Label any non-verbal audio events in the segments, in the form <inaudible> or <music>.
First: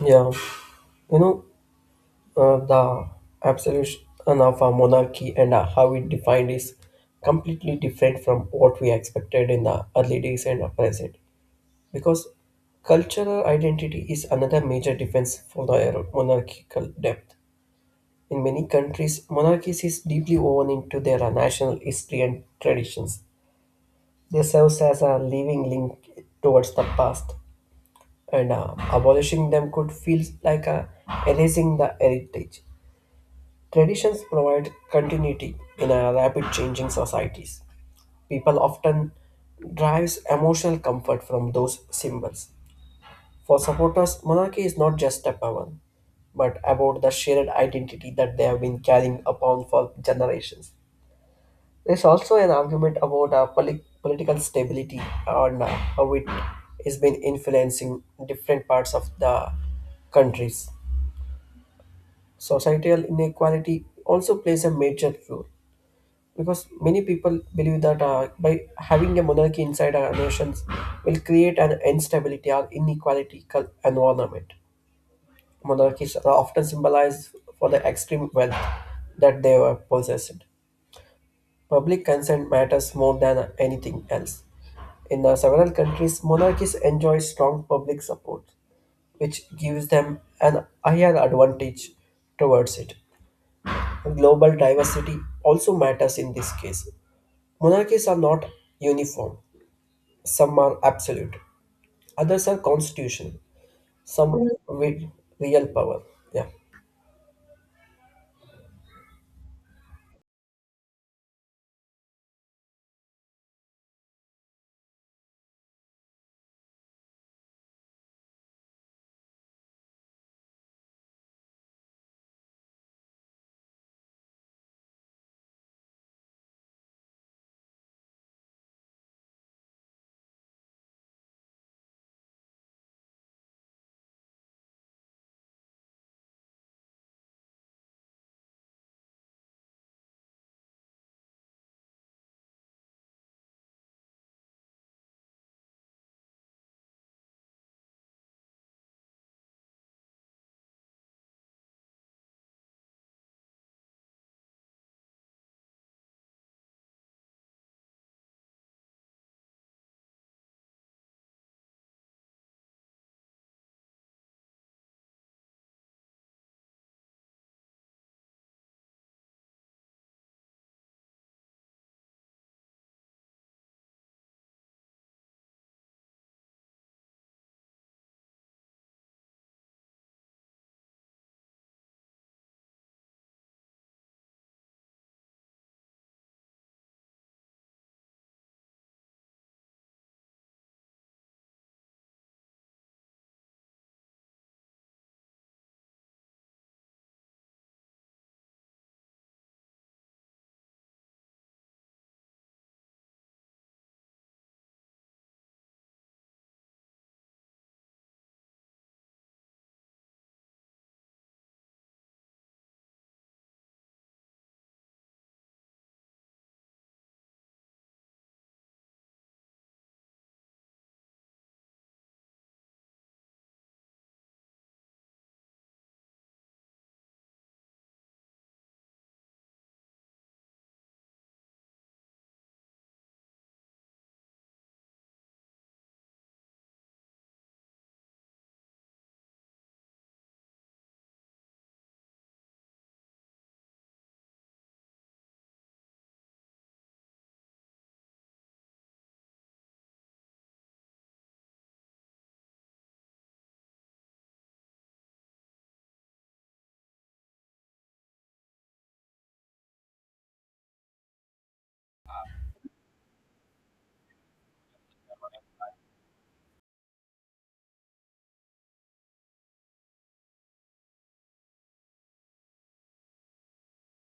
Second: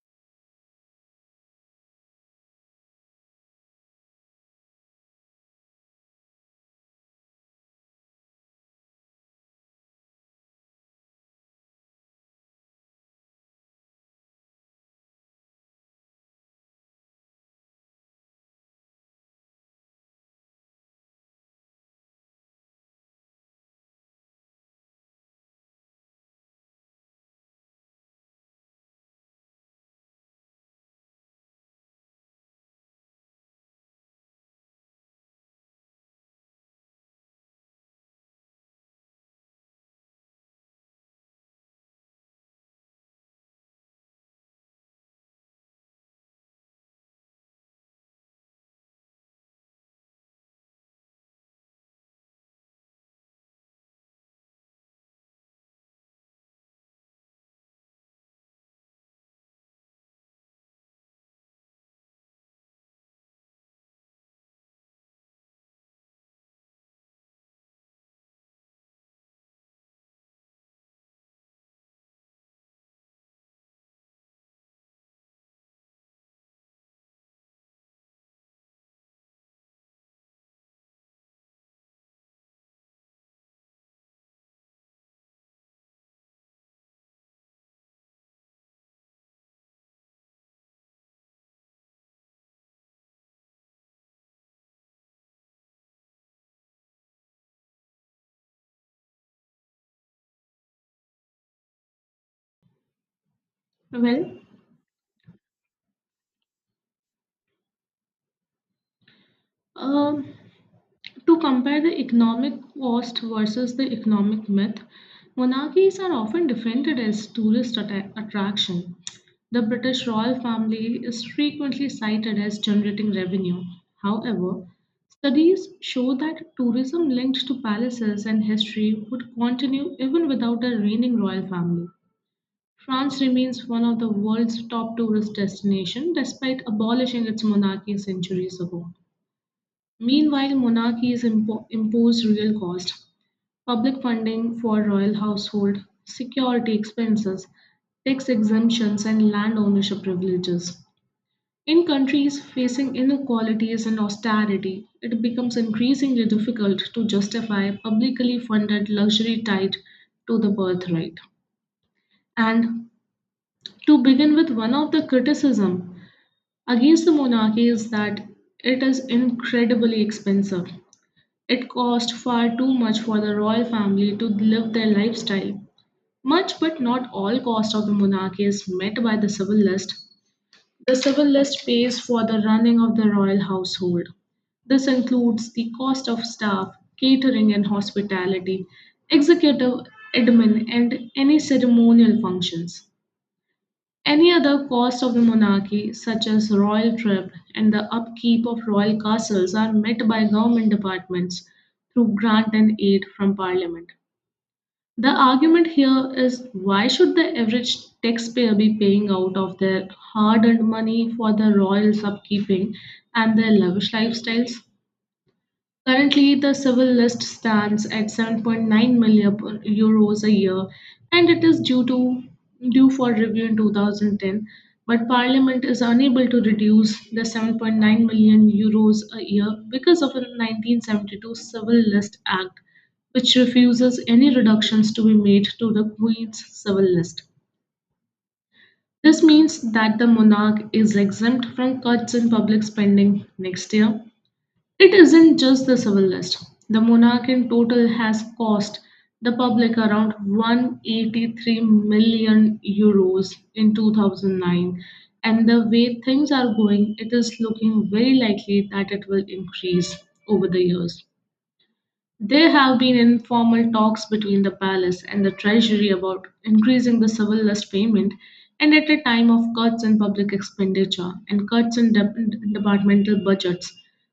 Yeah, you know, the absolution of a monarchy and how it defined is completely different from what we expected in the early days and present. Because cultural identity is another major defense for the monarchical depth. In many countries, monarchies is deeply woven into their national history and traditions. They serves as a living link towards the past, and abolishing them could feel like erasing the heritage. Traditions provide continuity in a rapid changing societies. People often derives emotional comfort from those symbols. For supporters, monarchy is not just a power, but about the shared identity that they have been carrying upon for generations. There's also an argument about our political stability and how it has been influencing different parts of the countries. Societal inequality also plays a major role. Because many people believe that by having a monarchy inside our nations will create an instability or inequality environment. Monarchies are often symbolized for the extreme wealth that they were possessed. Public consent matters more than anything else. In several countries, monarchies enjoy strong public support, which gives them an higher advantage towards it. Global diversity also matters in this case. Monarchies are not uniform. Some are absolute, others are constitutional, some Well, are with real power. Yeah, um, to compare the economic cost versus the economic myth, monarchies are often defended as tourist attraction. The British royal family is frequently cited as generating revenue. However, studies show that tourism linked to palaces and history would continue even without a reigning royal family. France remains one of the world's top tourist destinations despite abolishing its monarchy centuries ago. Meanwhile, monarchies impose real cost. Public funding for royal household, security expenses, tax exemptions, and land ownership privileges. In countries facing inequalities and austerity, it becomes increasingly difficult to justify publicly funded luxury tied to the birthright. And to begin with, one of the criticism against the monarchy is that it is incredibly expensive. It cost far too much for the royal family to live their lifestyle. Much but not all cost of the monarchy is met by the civil list. The civil list pays for the running of the royal household. This includes the cost of staff, catering and hospitality, executive admin, and any ceremonial functions. Any other cost of the monarchy, such as royal trip and the upkeep of royal castles, are met by government departments through grant and aid from parliament. The argument here is, why should the average taxpayer be paying out of their hard earned money for the royals' upkeeping and their lavish lifestyles? Currently, the civil list stands at €7.9 million a year, and it is due for review in 2010. But Parliament is unable to reduce the €7.9 million a year because of a 1972 Civil List Act, which refuses any reductions to be made to the Queen's civil list. This means that the monarch is exempt from cuts in public spending next year. It isn't just the civil list. The monarch in total has cost the public around €183 million in 2009, and the way things are going, it is looking very likely that it will increase over the years. There have been informal talks between the palace and the treasury about increasing the civil list payment, and at a time of cuts in public expenditure and cuts in departmental budgets,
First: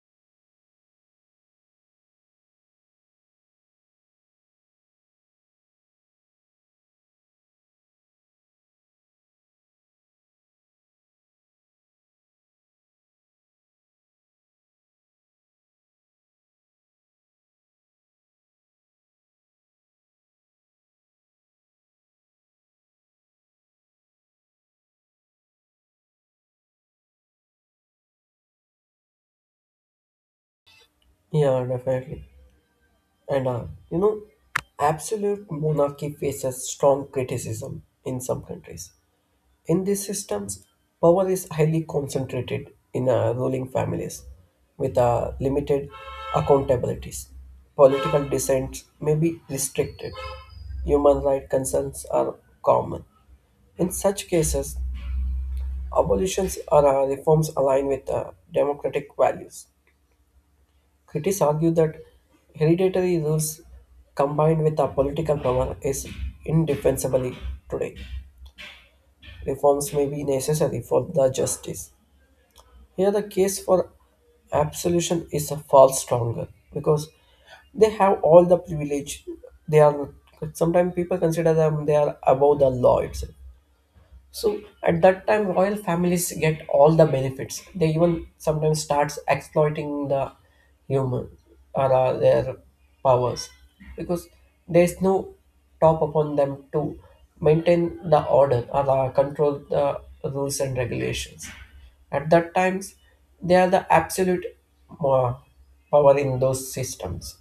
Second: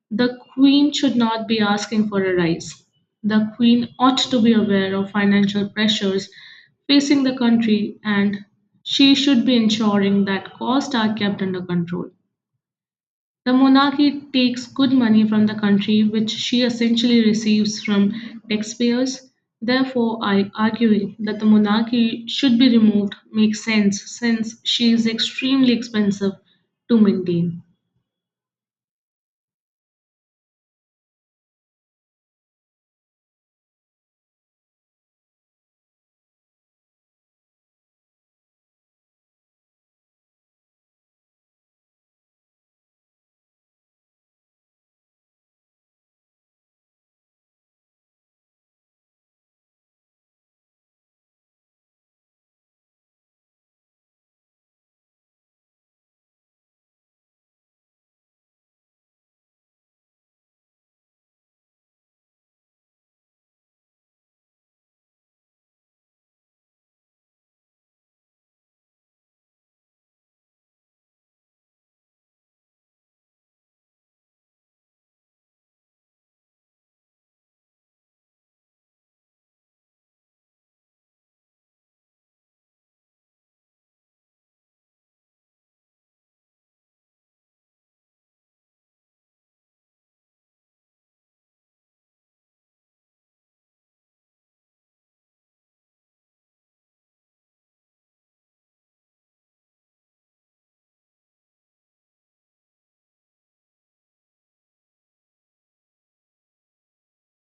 the queen should not be asking for a rise. The queen ought to be aware of financial pressures facing the country, and she should be ensuring that costs are kept under control. The monarchy takes good money from the country, which she essentially receives from taxpayers. Therefore, I arguing that the monarchy should be removed makes sense, since she is extremely expensive to maintain. yeah, definitely. And uh, you know, absolute monarchy faces strong criticism in some countries. In these systems, power is highly concentrated in ruling families with limited accountabilities. Political dissent may be restricted. Human rights concerns are common. In such cases, abolitions or reforms align with democratic values. Critics argue that hereditary rules combined with political power is indefensibly today. Reforms may be necessary for the justice. Here, the case for absolution is far stronger, because they have all the privilege. They are sometimes people consider them they are above the law itself. So at that time, royal families get all the benefits. They even sometimes starts exploiting the human or their powers, because there is no top upon them to maintain the order or control the rules and regulations. At that times, they are the absolute uh, power in those systems.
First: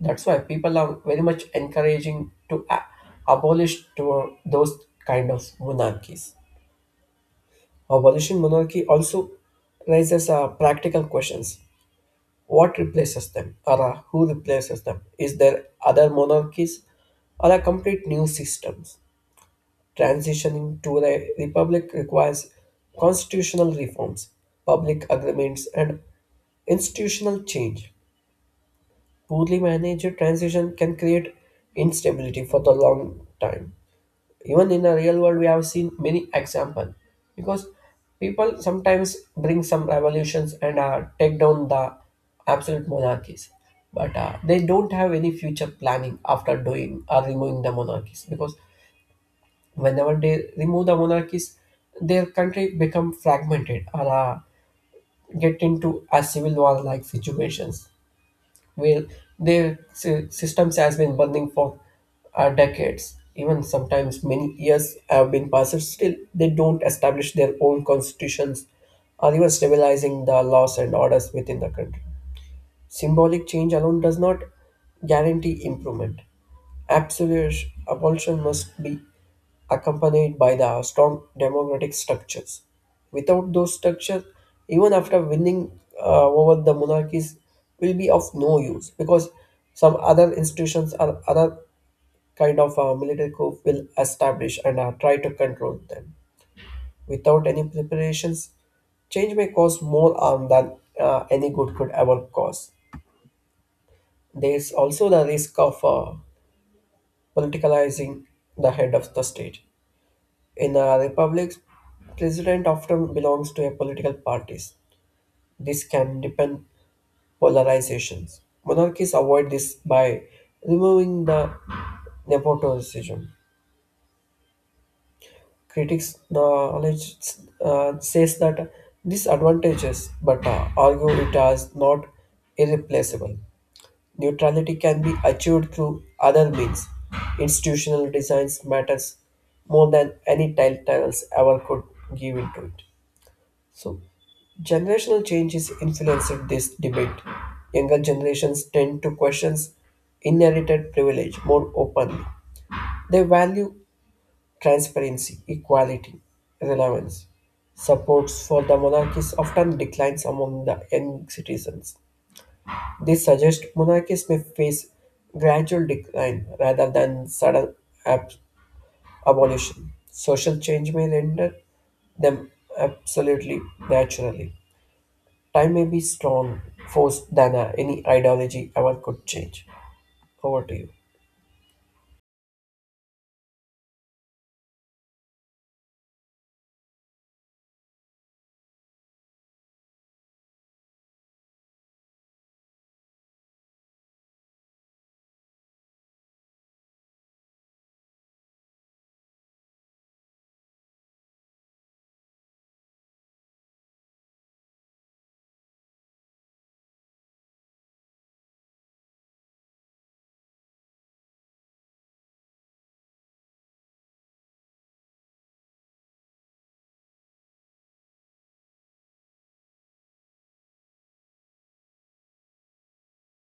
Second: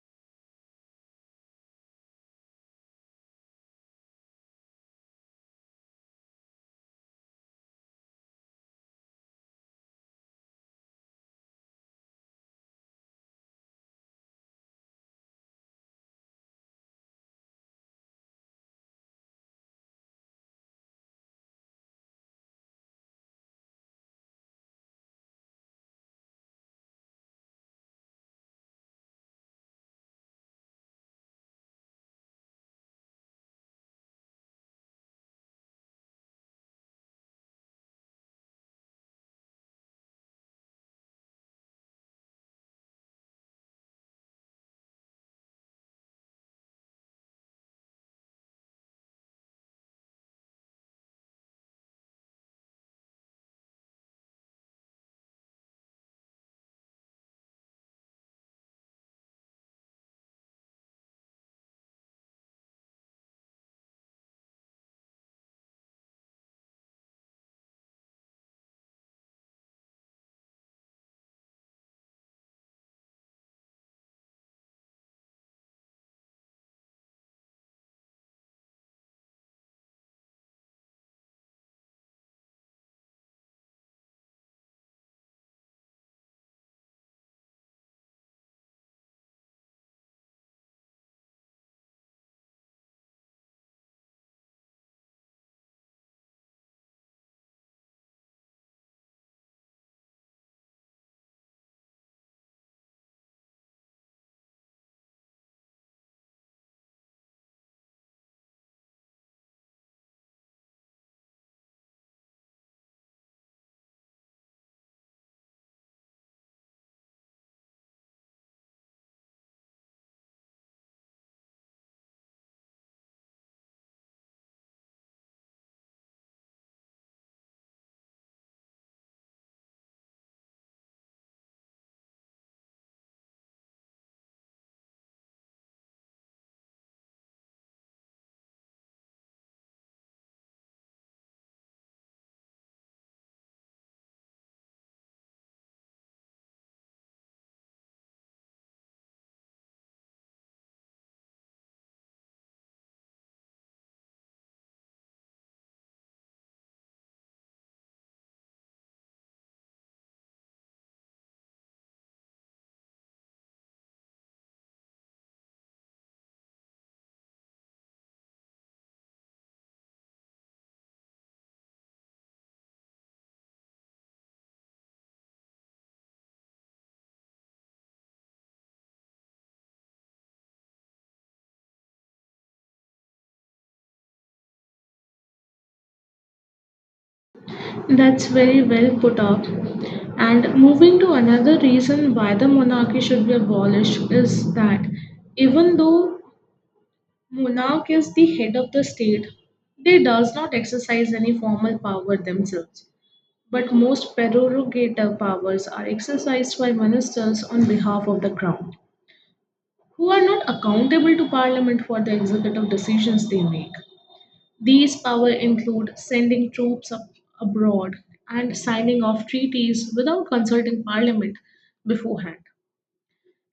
That's why people are very much encouraging to abolish to those kind of monarchies. Abolition monarchy also raises practical questions. What replaces them or who replaces them? Is there other monarchies or a complete new systems? Transitioning to a republic requires constitutional reforms, public agreements, and institutional change. Poorly managed transition can create instability for the long time, even in a real world we have seen many example, because people sometimes bring some revolutions and take down the absolute monarchies, but they don't have any future planning after doing or removing the monarchies, because whenever they remove the monarchies their country become fragmented or get into a civil war like situations. Well, their systems has been burning for decades. Even sometimes many years have been passed, still they don't establish their own constitutions or even stabilizing the laws and orders within the country. Symbolic change alone does not guarantee improvement. Absolute abolition must be accompanied by the strong democratic structures. Without those structures, even after winning over the monarchies, will be of no use, because some other institutions or other kind of military coup will establish and try to control them. Without any preparations, change may cause more harm than any good could ever cause. There's also the risk of politicalizing the head of the state. In a republic, president often belongs to a political parties. This can deepen polarizations. Monarchies avoid this by removing the nepotism. Critics knowledge says that disadvantages, but argue it as not irreplaceable. Neutrality can be achieved through other means. Institutional designs matters more than any titles ever could give into it. So, generational changes influenced this debate. Younger generations tend to question inherited privilege more openly. They value transparency, equality, relevance. Supports for the monarchy often declines among the young citizens. This suggests monarchies may face gradual decline rather than sudden ab- abolition. Social change may render them absolutely naturally. Time may be strong force than any ideology ever could change. Over to you. That's very well put up. And moving to another reason why the monarchy should be abolished is that, even though monarch is the head of the state, they does not exercise any formal power themselves. But most prerogative powers are exercised by ministers on behalf of the Crown, who are not accountable to Parliament for the executive decisions they make. These powers include sending troops abroad and signing off treaties without consulting Parliament beforehand.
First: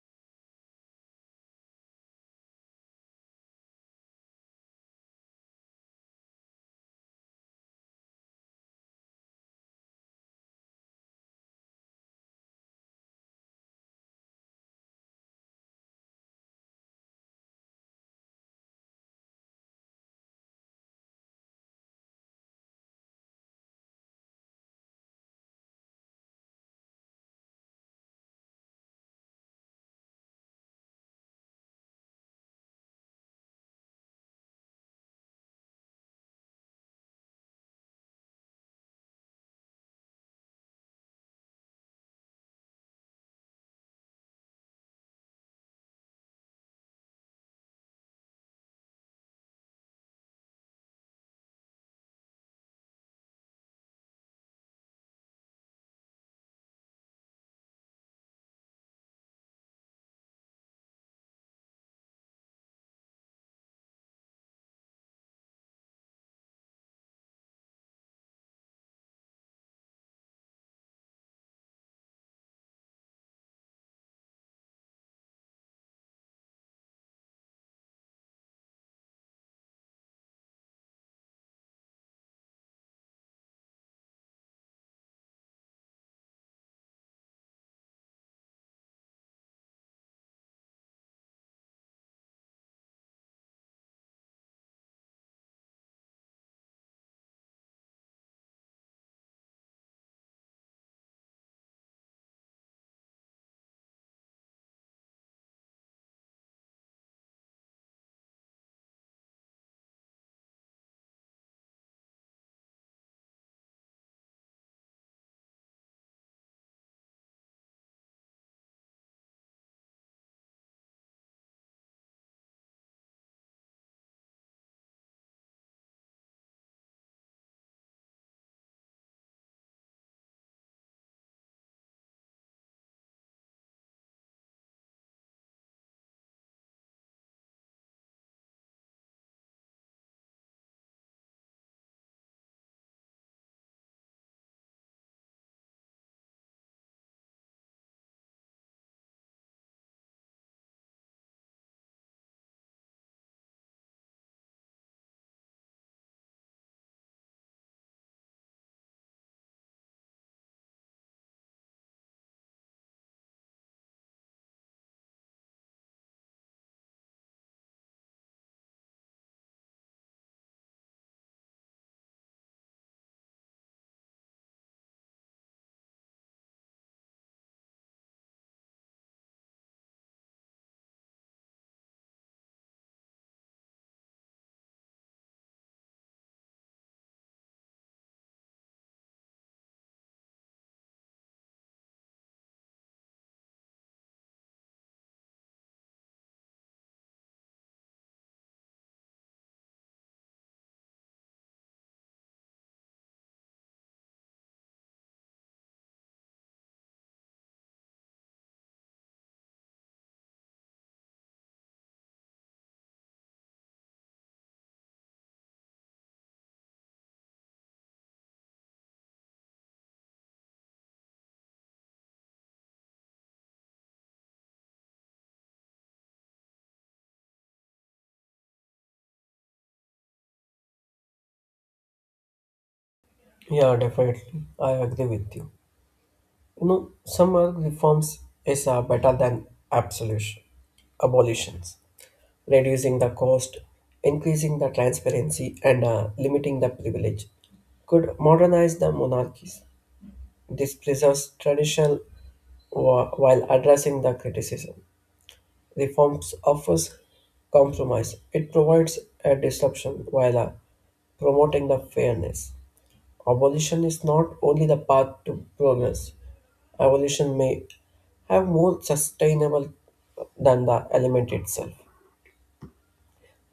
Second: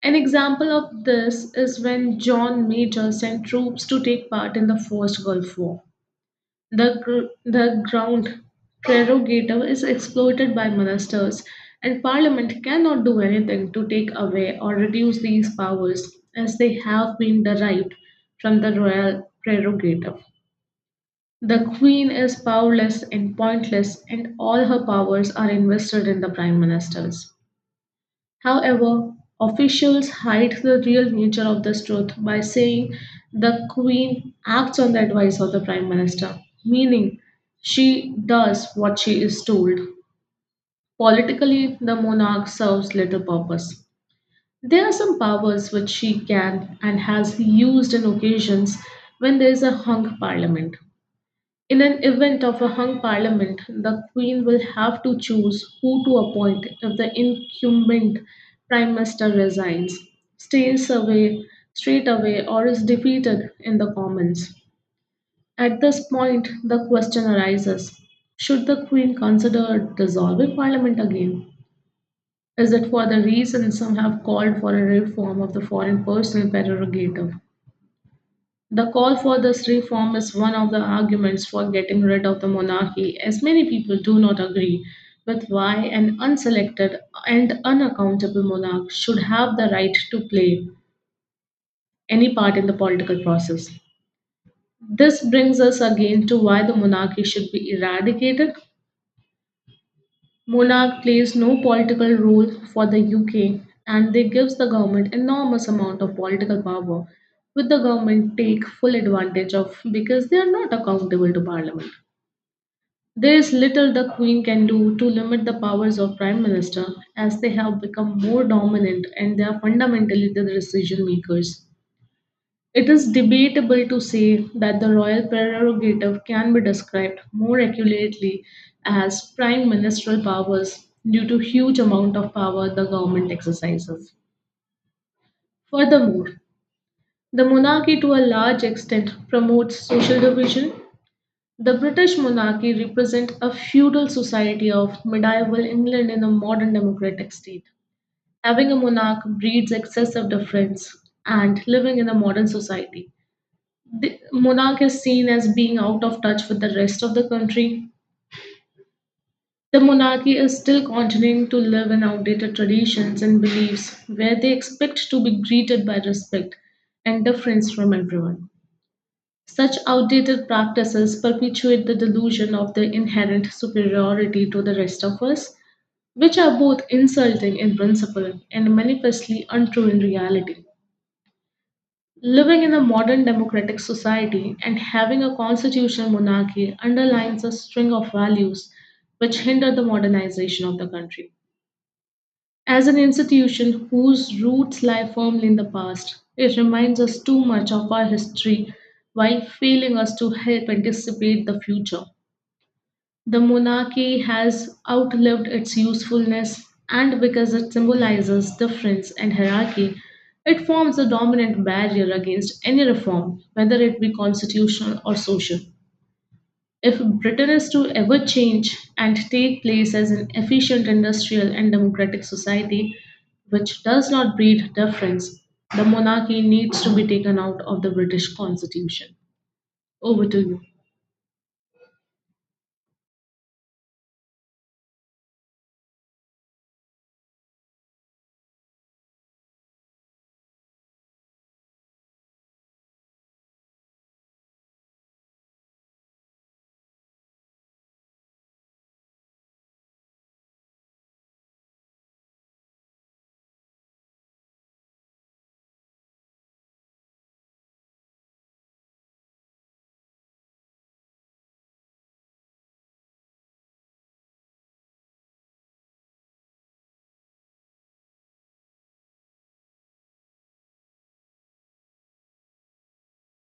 An example of this is when John Major sent troops to take part in the First Gulf War. The ground prerogative is exploited by ministers, and Parliament cannot do anything to take away or reduce these powers, as they have been derived from the royal prerogative. The Queen is powerless and pointless, and all her powers are invested in the Prime Ministers. However, officials hide the real nature of this truth by saying the Queen acts on the advice of the Prime Minister, meaning she does what she is told. Politically, the monarch serves little purpose. There are some powers which she can and has used in occasions when there is a hung parliament. In an event of a hung parliament, the Queen will have to choose who to appoint if the incumbent Prime Minister resigns, stays away straight away, or is defeated in the Commons. At this point, the question arises: should the Queen consider dissolving Parliament again? Is it for the reason some have called for a reform of the foreign personal prerogative? The call for this reform is one of the arguments for getting rid of the monarchy, as many people do not agree with why an unselected and unaccountable monarch should have the right to play any part in the political process. This brings us again to why the monarchy should be eradicated. Monarch plays no political role for the UK, and they gives the government enormous amount of political power, with the government take full advantage of, because they are not accountable to parliament. There is little the queen can do to limit the powers of prime minister, as they have become more dominant and they are fundamentally the decision makers. It is debatable to say that the royal prerogative can be described more accurately as prime ministerial powers due to huge amount of power the government exercises. Furthermore, the monarchy to a large extent promotes social division. The British monarchy represents a feudal society of medieval England in a modern democratic state. Having a monarch breeds excessive difference, and living in a modern society, the monarch is seen as being out of touch with the rest of the country. The monarchy is still continuing to live in outdated traditions and beliefs, where they expect to be greeted by respect and deference from everyone. Such outdated practices perpetuate the delusion of their inherent superiority to the rest of us, which are both insulting in principle and manifestly untrue in reality. Living in a modern democratic society and having a constitutional monarchy underlines a string of values which hinder the modernization of the country. As an institution whose roots lie firmly in the past, it reminds us too much of our history while failing us to help anticipate the future. The monarchy has outlived its usefulness, and because it symbolizes difference and hierarchy, it forms a dominant barrier against any reform, whether it be constitutional or social. If Britain is to ever change and take place as an efficient industrial and democratic society which does not breed difference, the monarchy needs to be taken out of the British constitution. Over to you. Yeah, definitely. I agree with you. Some are reforms is better than absolution, abolitions. Reducing the cost, increasing the transparency, and limiting the privilege, could modernize the monarchies. This preserves traditional while addressing the criticism. Reforms offers compromise. It provides a disruption while promoting the fairness. Abolition is not only the path to progress. Evolution may have more sustainable than the element itself.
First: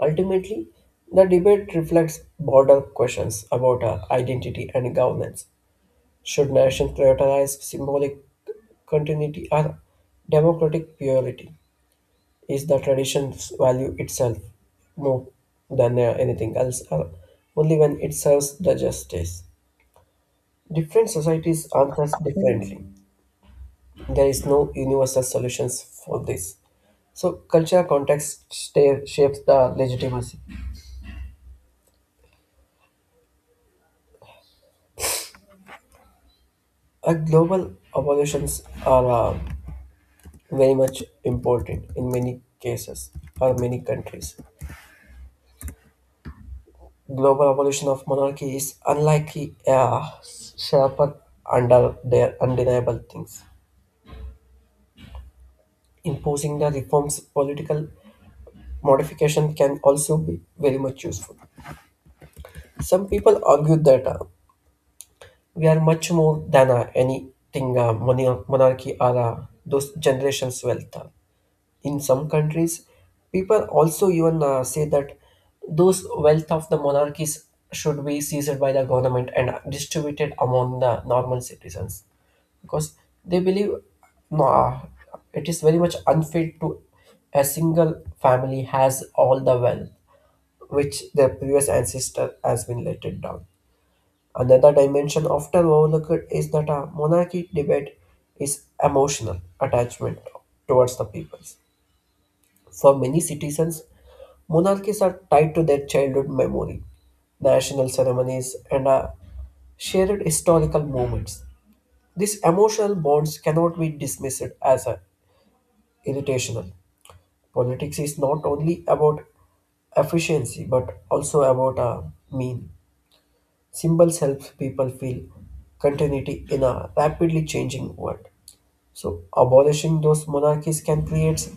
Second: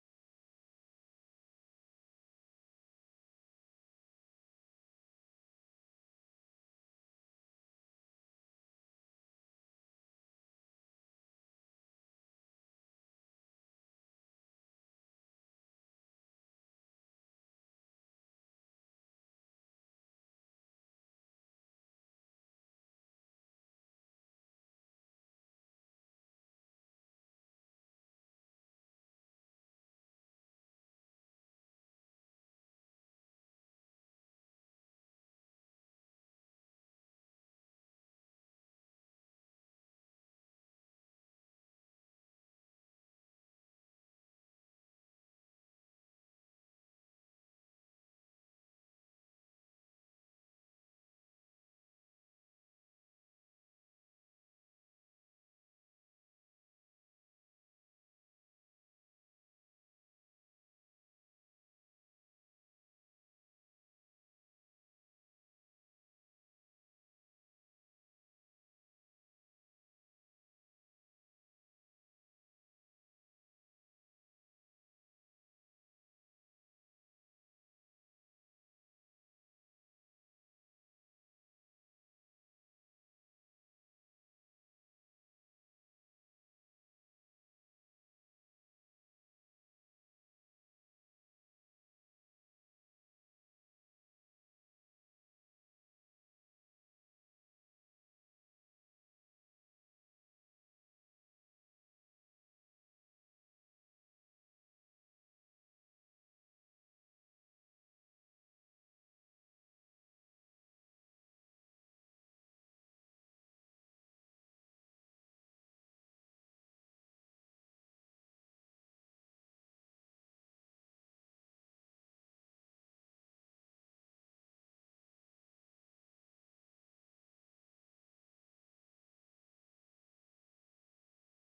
Ultimately, the debate reflects broader questions about identity and governance. Should nations prioritize symbolic continuity or democratic purity? Is the tradition's value itself more than anything else, or only when it serves the justice? Different societies answer differently. There is no universal solutions for this. So cultural context shapes the legitimacy. Global evolutions are very much important in many cases or many countries. Global evolution of monarchy is unlikely sharper under their undeniable things. Imposing the reforms political modification can also be very much useful. Some people argue that we are much more than anything, monarchy or those generations' wealth. In some countries, people also even say that those wealth of the monarchies should be seized by the government and distributed among the normal citizens, because they believe no, it is very much unfair to a single family has all the wealth which their previous ancestor has been let it down. Another dimension often overlooked is that a monarchy debate is emotional attachment towards the people. For many citizens, monarchies are tied to their childhood memory, national ceremonies, and shared historical moments. These emotional bonds cannot be dismissed as irritational. Politics is not only about efficiency but also about mean. Symbols help people feel continuity in a rapidly changing world. So, abolishing those monarchies can create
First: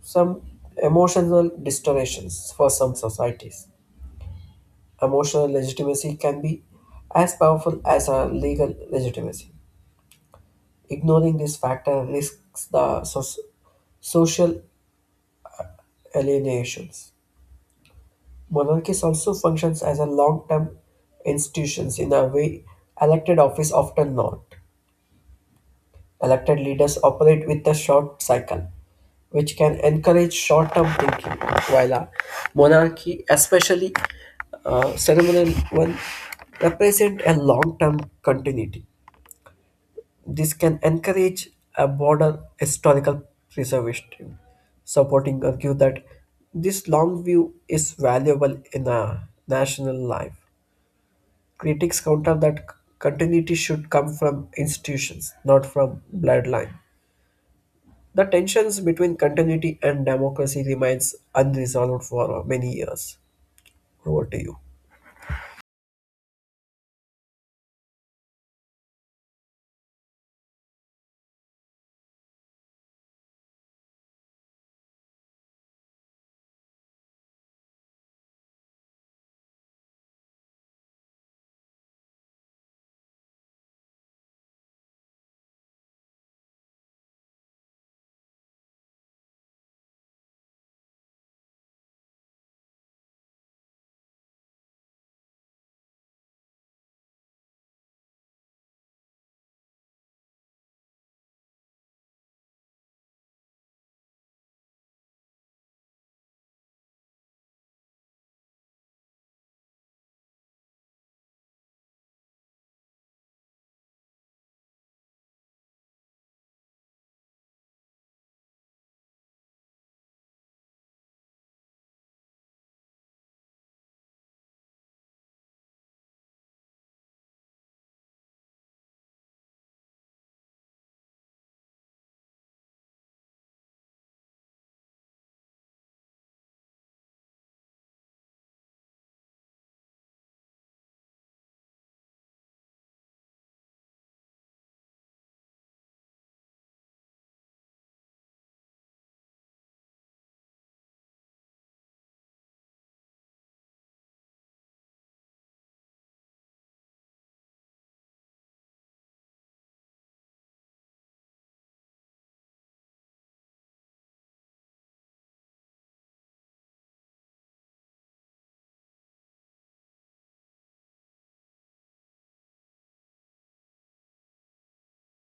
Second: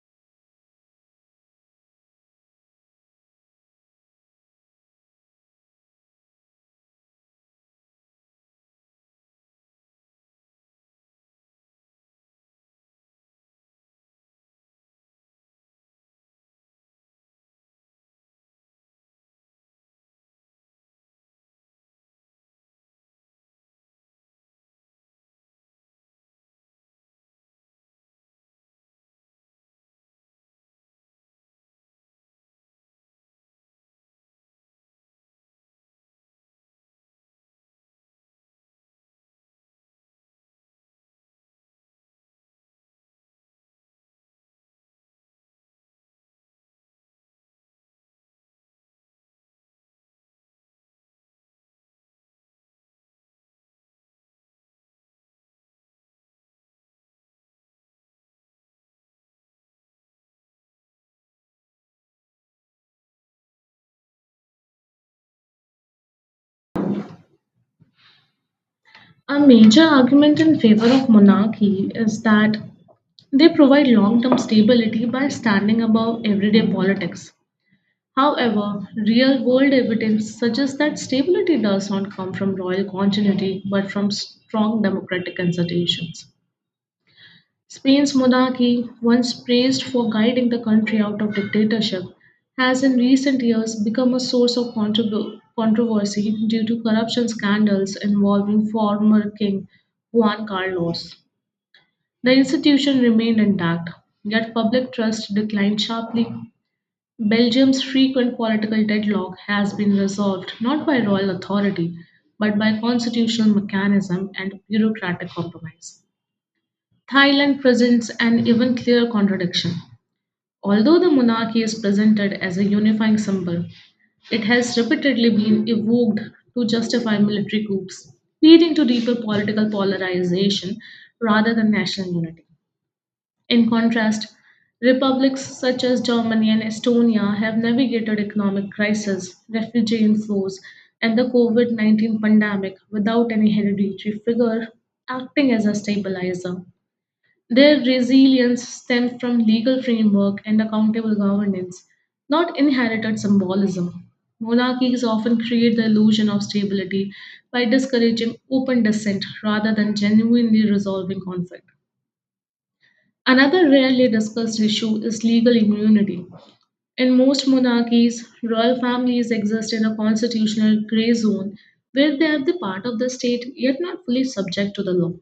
some emotional distortions for some societies. Emotional legitimacy can be as powerful as a legal legitimacy. Ignoring this factor risks the social alienations. Monarchies also functions as a long-term institutions in a way elected office often not. Elected leaders operate with a short cycle, which can encourage short-term thinking, while a monarchy, especially ceremonial one, represent a long-term continuity. This can encourage a broader historical preservation, supporting argue that this long view is valuable in a national life. Critics counter that continuity should come from institutions, not from bloodline. The tensions between continuity and democracy remains unresolved for many years. Over to you. A major argument in favor of monarchy is that they provide long term stability by standing above everyday politics. However, real world evidence suggests that stability does not come from royal continuity, but from strong democratic institutions. Spain's monarchy, once praised for guiding the country out of dictatorship, has in recent years become a source of controversy due to corruption scandals involving former King Juan Carlos. The institution remained intact, yet public trust declined sharply. Belgium's frequent political deadlock has been resolved not by royal authority, but by constitutional mechanism and bureaucratic compromise. Thailand presents an even clearer contradiction. Although the monarchy is presented as a unifying symbol, it has repeatedly been evoked to justify military coups, leading to deeper political polarization rather than national unity. In contrast, republics such as Germany and Estonia have navigated economic crises, refugee inflows, and the COVID-19 pandemic without any hereditary figure acting as a stabilizer. Their resilience stems from legal framework and accountable governance, not inherited symbolism. Monarchies often create the illusion of stability by discouraging open dissent rather than genuinely resolving conflict. Another rarely discussed issue is legal immunity. In most monarchies, royal families exist in a constitutional gray zone, where they are the part of the state yet not fully subject to the law.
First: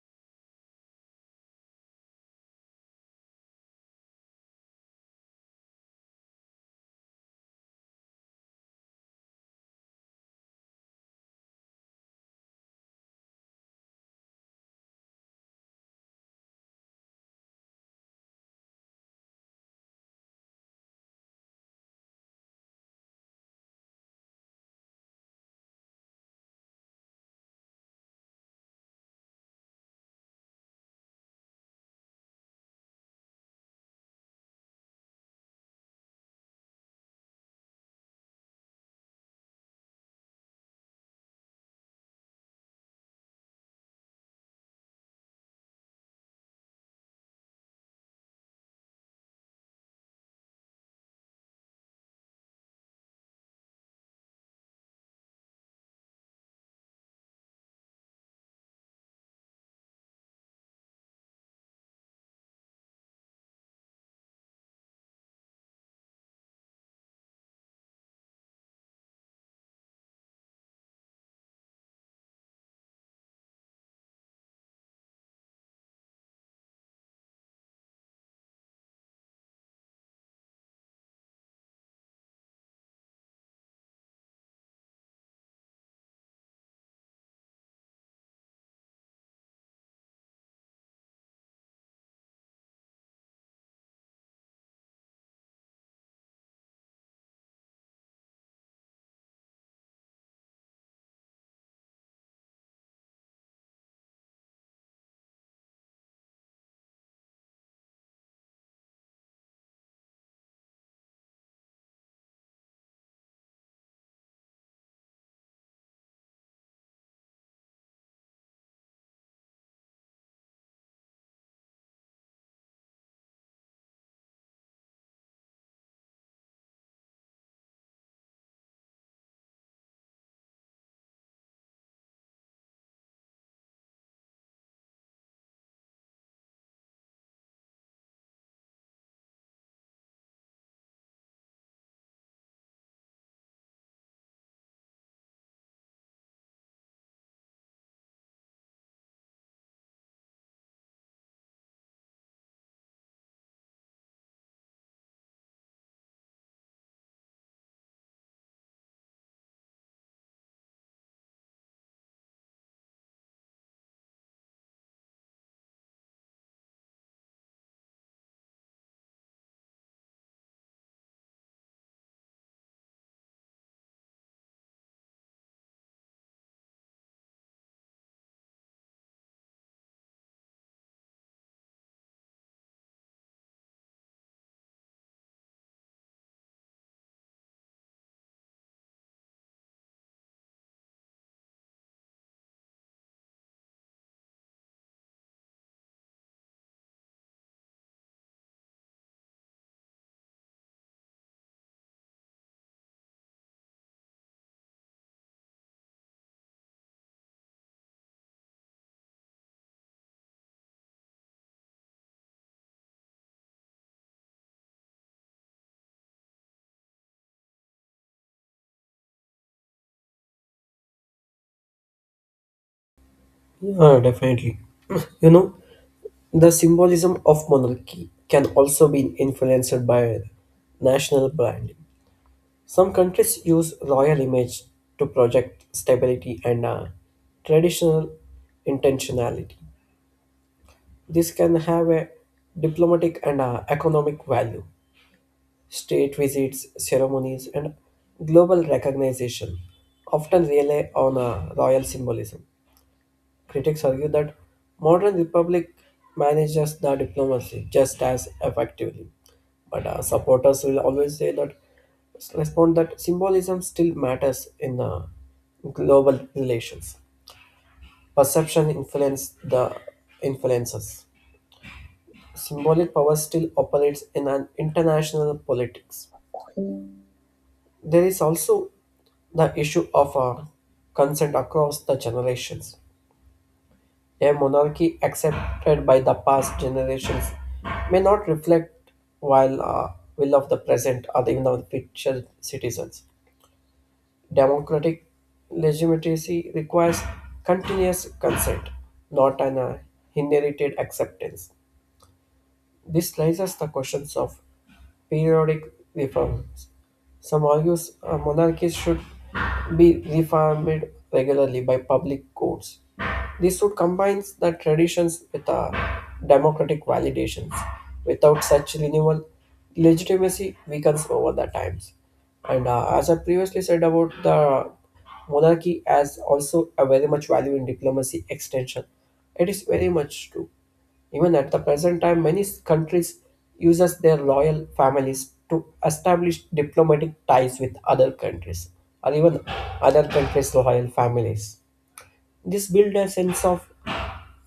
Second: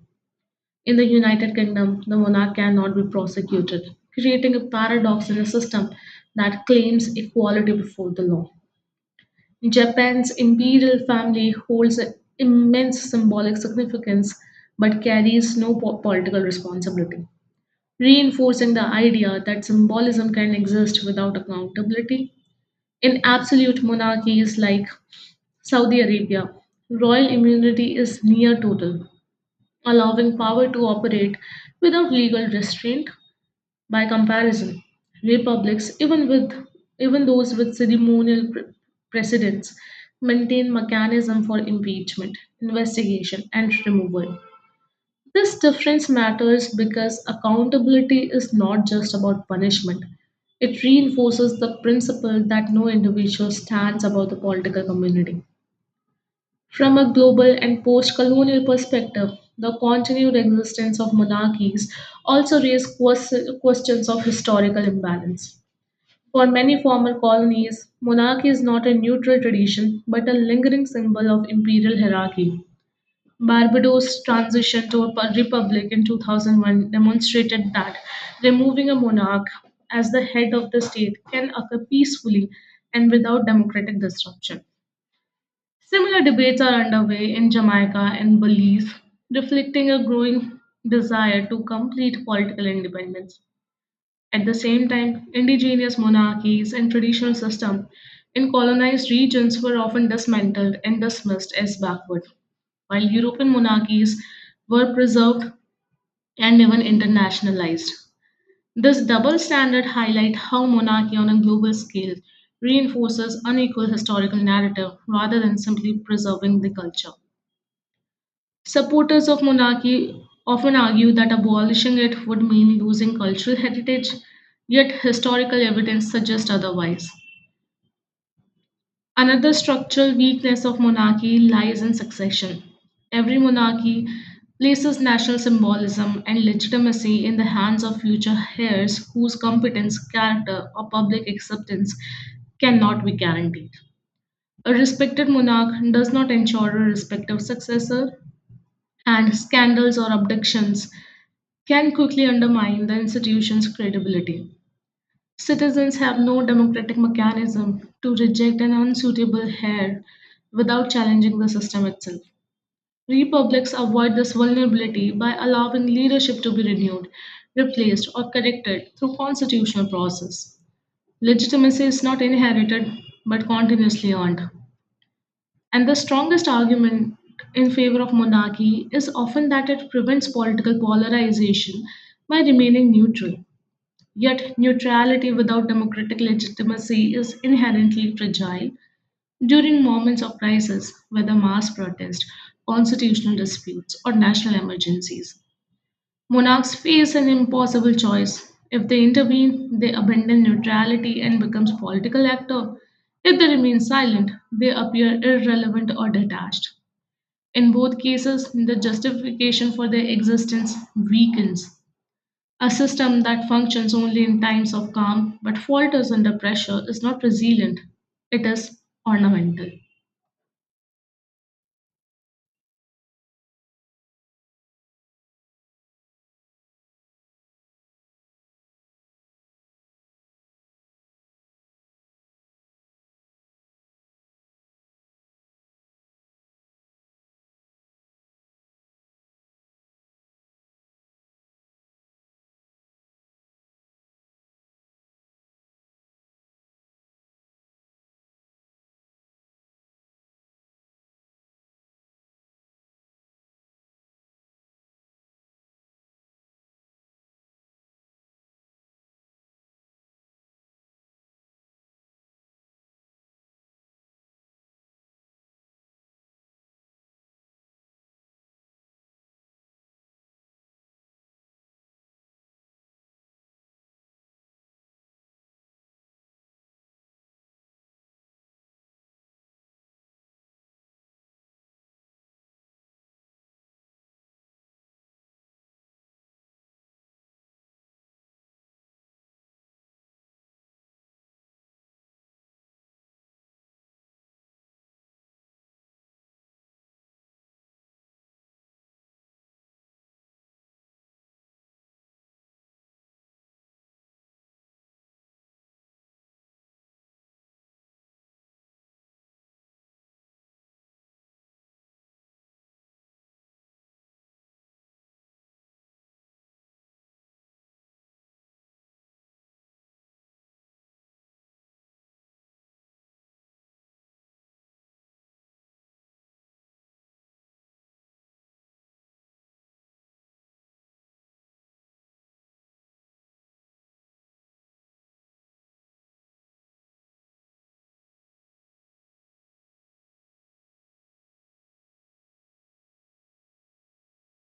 In the United Kingdom, the monarch cannot be prosecuted, creating a paradox in a system that claims equality before the law. Japan's imperial family holds an immense symbolic significance, but carries no political responsibility, reinforcing the idea that symbolism can exist without accountability. In absolute monarchies like Saudi Arabia, royal immunity is near total, allowing power to operate without legal restraint. By comparison, republics, even those with ceremonial precedence, maintain mechanism for impeachment, investigation, and removal. This difference matters because accountability is not just about punishment. It reinforces the principle that no individual stands above the political community. From a global and post colonial perspective, the continued existence of monarchies also raised questions of historical imbalance. For many former colonies, monarchy is not a neutral tradition but a lingering symbol of imperial hierarchy. Barbados' transition to a republic in 2001 demonstrated that removing a monarch as the head of the state can occur peacefully and without democratic disruption. Similar debates are underway in Jamaica and Belize, reflecting a growing desire to complete political independence. At the same time, indigenous monarchies and traditional systems in colonized regions were often dismantled and dismissed as backward, while European monarchies were preserved and even internationalized. This double standard highlights how monarchy on a global scale reinforces unequal historical narrative rather than simply preserving the culture. Supporters of monarchy often argue that abolishing it would mean losing cultural heritage, yet historical evidence suggests otherwise. Another structural weakness of monarchy lies in succession. Every monarchy places national symbolism and legitimacy in the hands of future heirs whose competence, character, or public acceptance cannot be guaranteed. A respected monarch does not ensure a respective successor, and scandals or abductions can quickly undermine the institution's credibility. Citizens have no democratic mechanism to reject an unsuitable heir without challenging the system itself. Republics avoid this vulnerability by allowing leadership to be renewed, replaced, or corrected through constitutional process. Legitimacy is not inherited, but continuously earned. And the strongest argument in favor of monarchy is often that it prevents political polarization by remaining neutral. Yet, neutrality without democratic legitimacy is inherently fragile during moments of crisis, whether mass protest, constitutional disputes, or national emergencies. Monarchs face an impossible choice. If they intervene, they abandon neutrality and become political actor. If they remain silent, they appear irrelevant or detached. In both cases, the justification for their existence weakens. A system that functions only in times of calm but falters under pressure is not resilient, it is ornamental. Yeah, definitely. <clears throat> You know, the symbolism of monarchy can also be influenced by national branding. Some countries use royal image to project stability and traditional intentionality. This can have a diplomatic and economic value. State visits, ceremonies, and global recognition often rely on royal symbolism. Critics argue that modern republic manages the diplomacy just as effectively, but supporters will always say that respond that symbolism still matters in global relations. Perception influence the influences. Symbolic power still operates in an international politics. There is also the issue of consent across the generations. A monarchy accepted by the past generations may not reflect while will of the present or the, even of the future citizens. Democratic legitimacy requires continuous consent, not an inherited acceptance. This raises the questions of periodic reforms. Some argues monarchies should be reformed regularly by public courts. This would combine the traditions with democratic validations. Without such renewal, legitimacy weakens over the times. And as I previously said about the monarchy as also a very much value in diplomacy extension. It is very much true. Even at the present time, many countries uses their loyal families to establish diplomatic ties with other countries or even other countries' loyal families. This builds a sense of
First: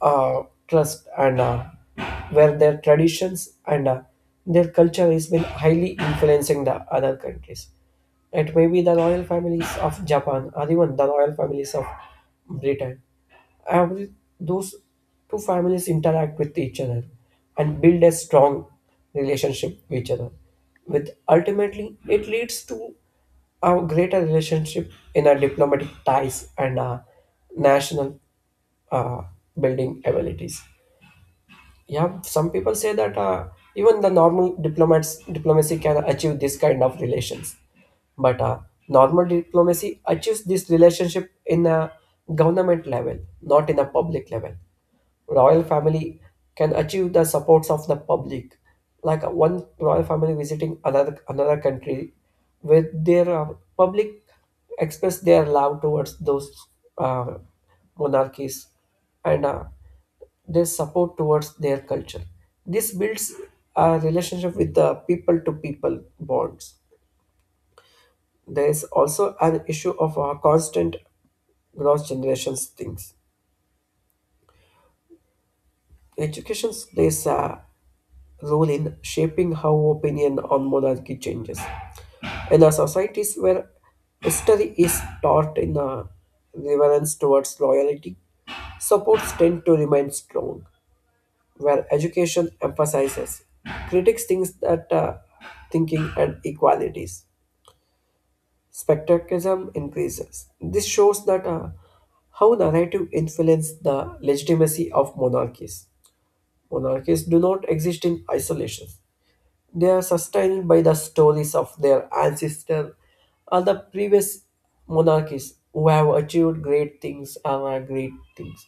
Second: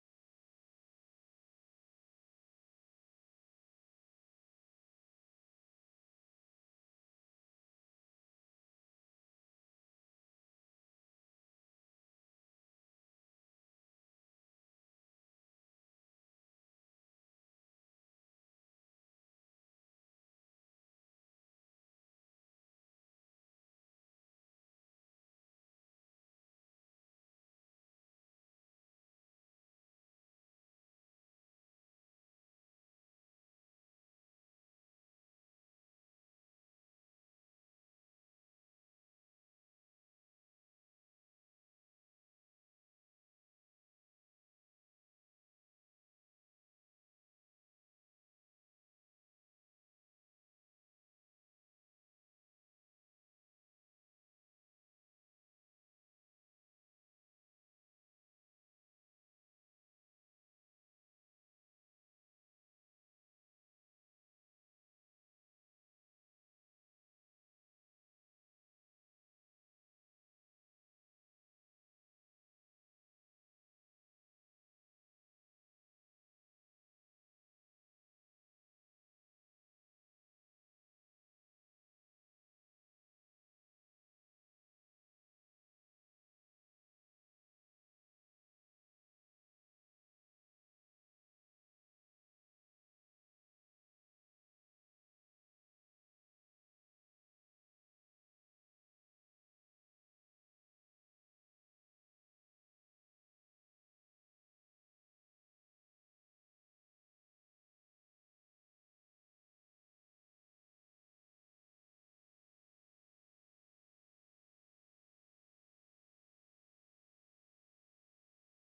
trust and where their traditions and their culture has been highly influencing the other countries. It may be the royal families of Japan or even the royal families of Britain. Every those two families interact with each other and build a strong relationship with each other, with ultimately it leads to a greater relationship in our diplomatic ties and our national uh, building abilities. Yeah, some people say that even the normal diplomats diplomacy can achieve this kind of relations, but normal diplomacy achieves this relationship in a government level, not in a public level. Royal family can achieve the supports of the public, like one royal family visiting another country, where their public express their love towards those uh, monarchies and their support towards their culture. This builds a relationship with the people to people bonds. There is also an issue of constant cross generations things. Education plays a role in shaping how opinion on monarchy changes. In a societies where history is taught in a reverence towards loyalty, supports tend to remain strong, where education emphasizes critics thinks that thinking and equalities. Spectacism increases. This shows that how narrative influence the legitimacy of monarchies. Monarchies do not exist in isolation. They are sustained by the stories of their ancestors or the previous monarchies who have achieved great things or are great things.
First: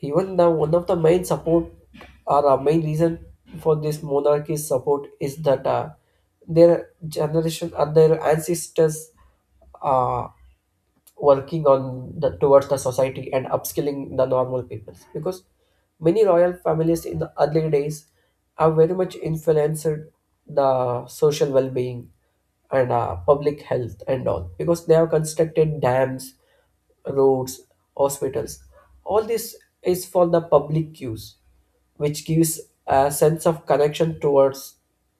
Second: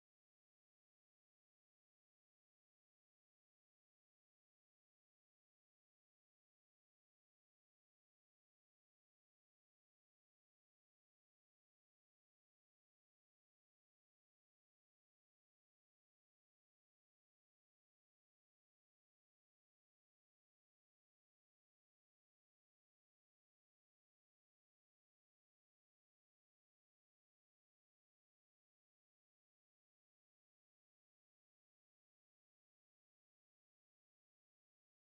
Even the one of the main support or a main reason for this monarchy's support is that their generation or their ancestors uh, working on the towards the society and upskilling the normal people, because many royal families in the early days have very much influenced the social well-being and public health and all, because they have constructed dams, roads, hospitals. All this is for the public use, which gives a sense of connection towards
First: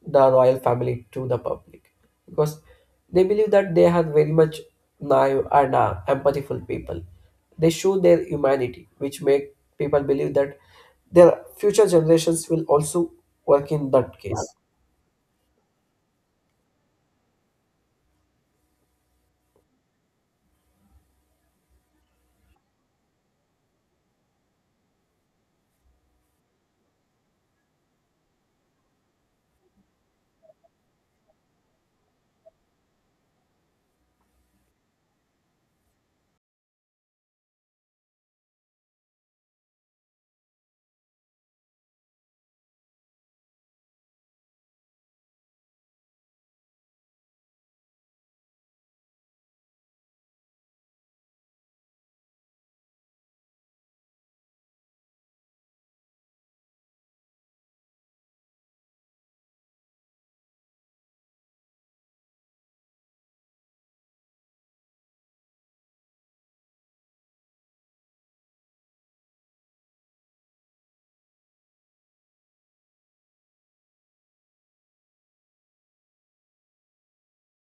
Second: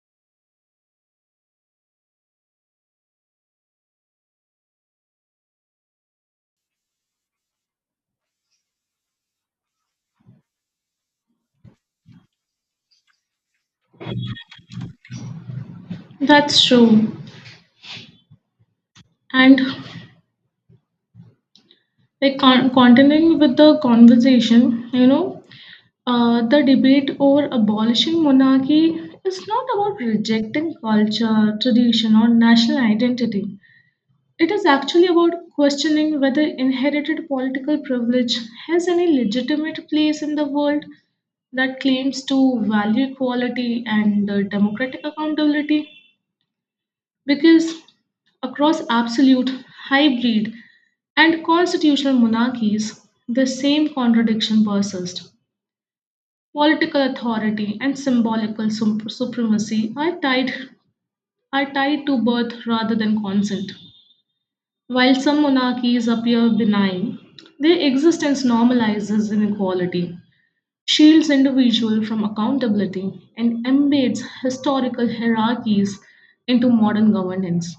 the royal family to the public, because they believe that they are very much naive and empathiful people. They show their humanity, which make people believe that their future generations will also work in that case. That's true. And like continuing with the conversation, the debate over abolishing monarchy is not about rejecting culture, tradition, or national identity. It is actually about questioning whether inherited political privilege has any legitimate place in the world that claims to value equality and democratic accountability, because across absolute, hybrid, and constitutional monarchies, the same contradiction persists. Political authority and symbolical supremacy are tied to birth rather than consent. While some monarchies appear benign, their existence normalizes inequality, shields individuals from accountability, and embeds historical hierarchies into modern governance.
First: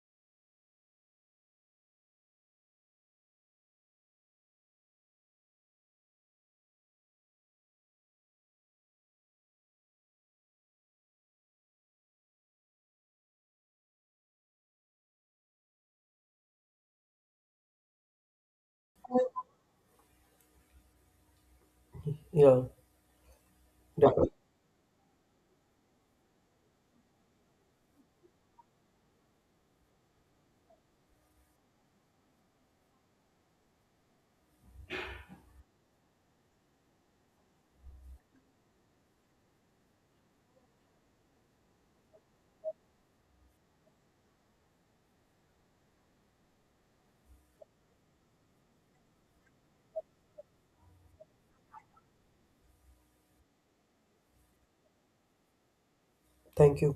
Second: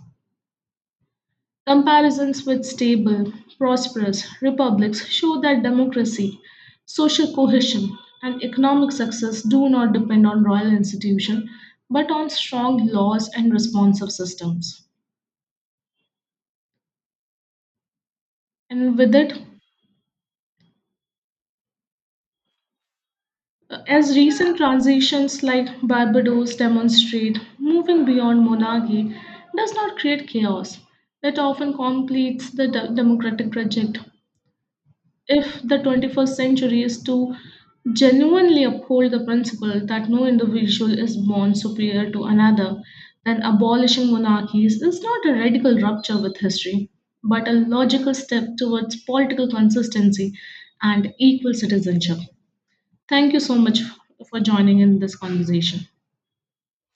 Comparisons with stable, prosperous republics show that democracy, social cohesion, and economic success do not depend on royal institutions, but on strong laws and responsive systems. And with it, Yeah, as definitely. recent transitions like Barbados demonstrate, moving beyond monarchy does not create chaos. It often completes the democratic project. If the 21st century is to genuinely uphold the principle that no individual is born superior to another, then abolishing monarchies is not a radical rupture with history, but a logical step towards political consistency and equal citizenship. Thank you so much for joining in this conversation. Thank you.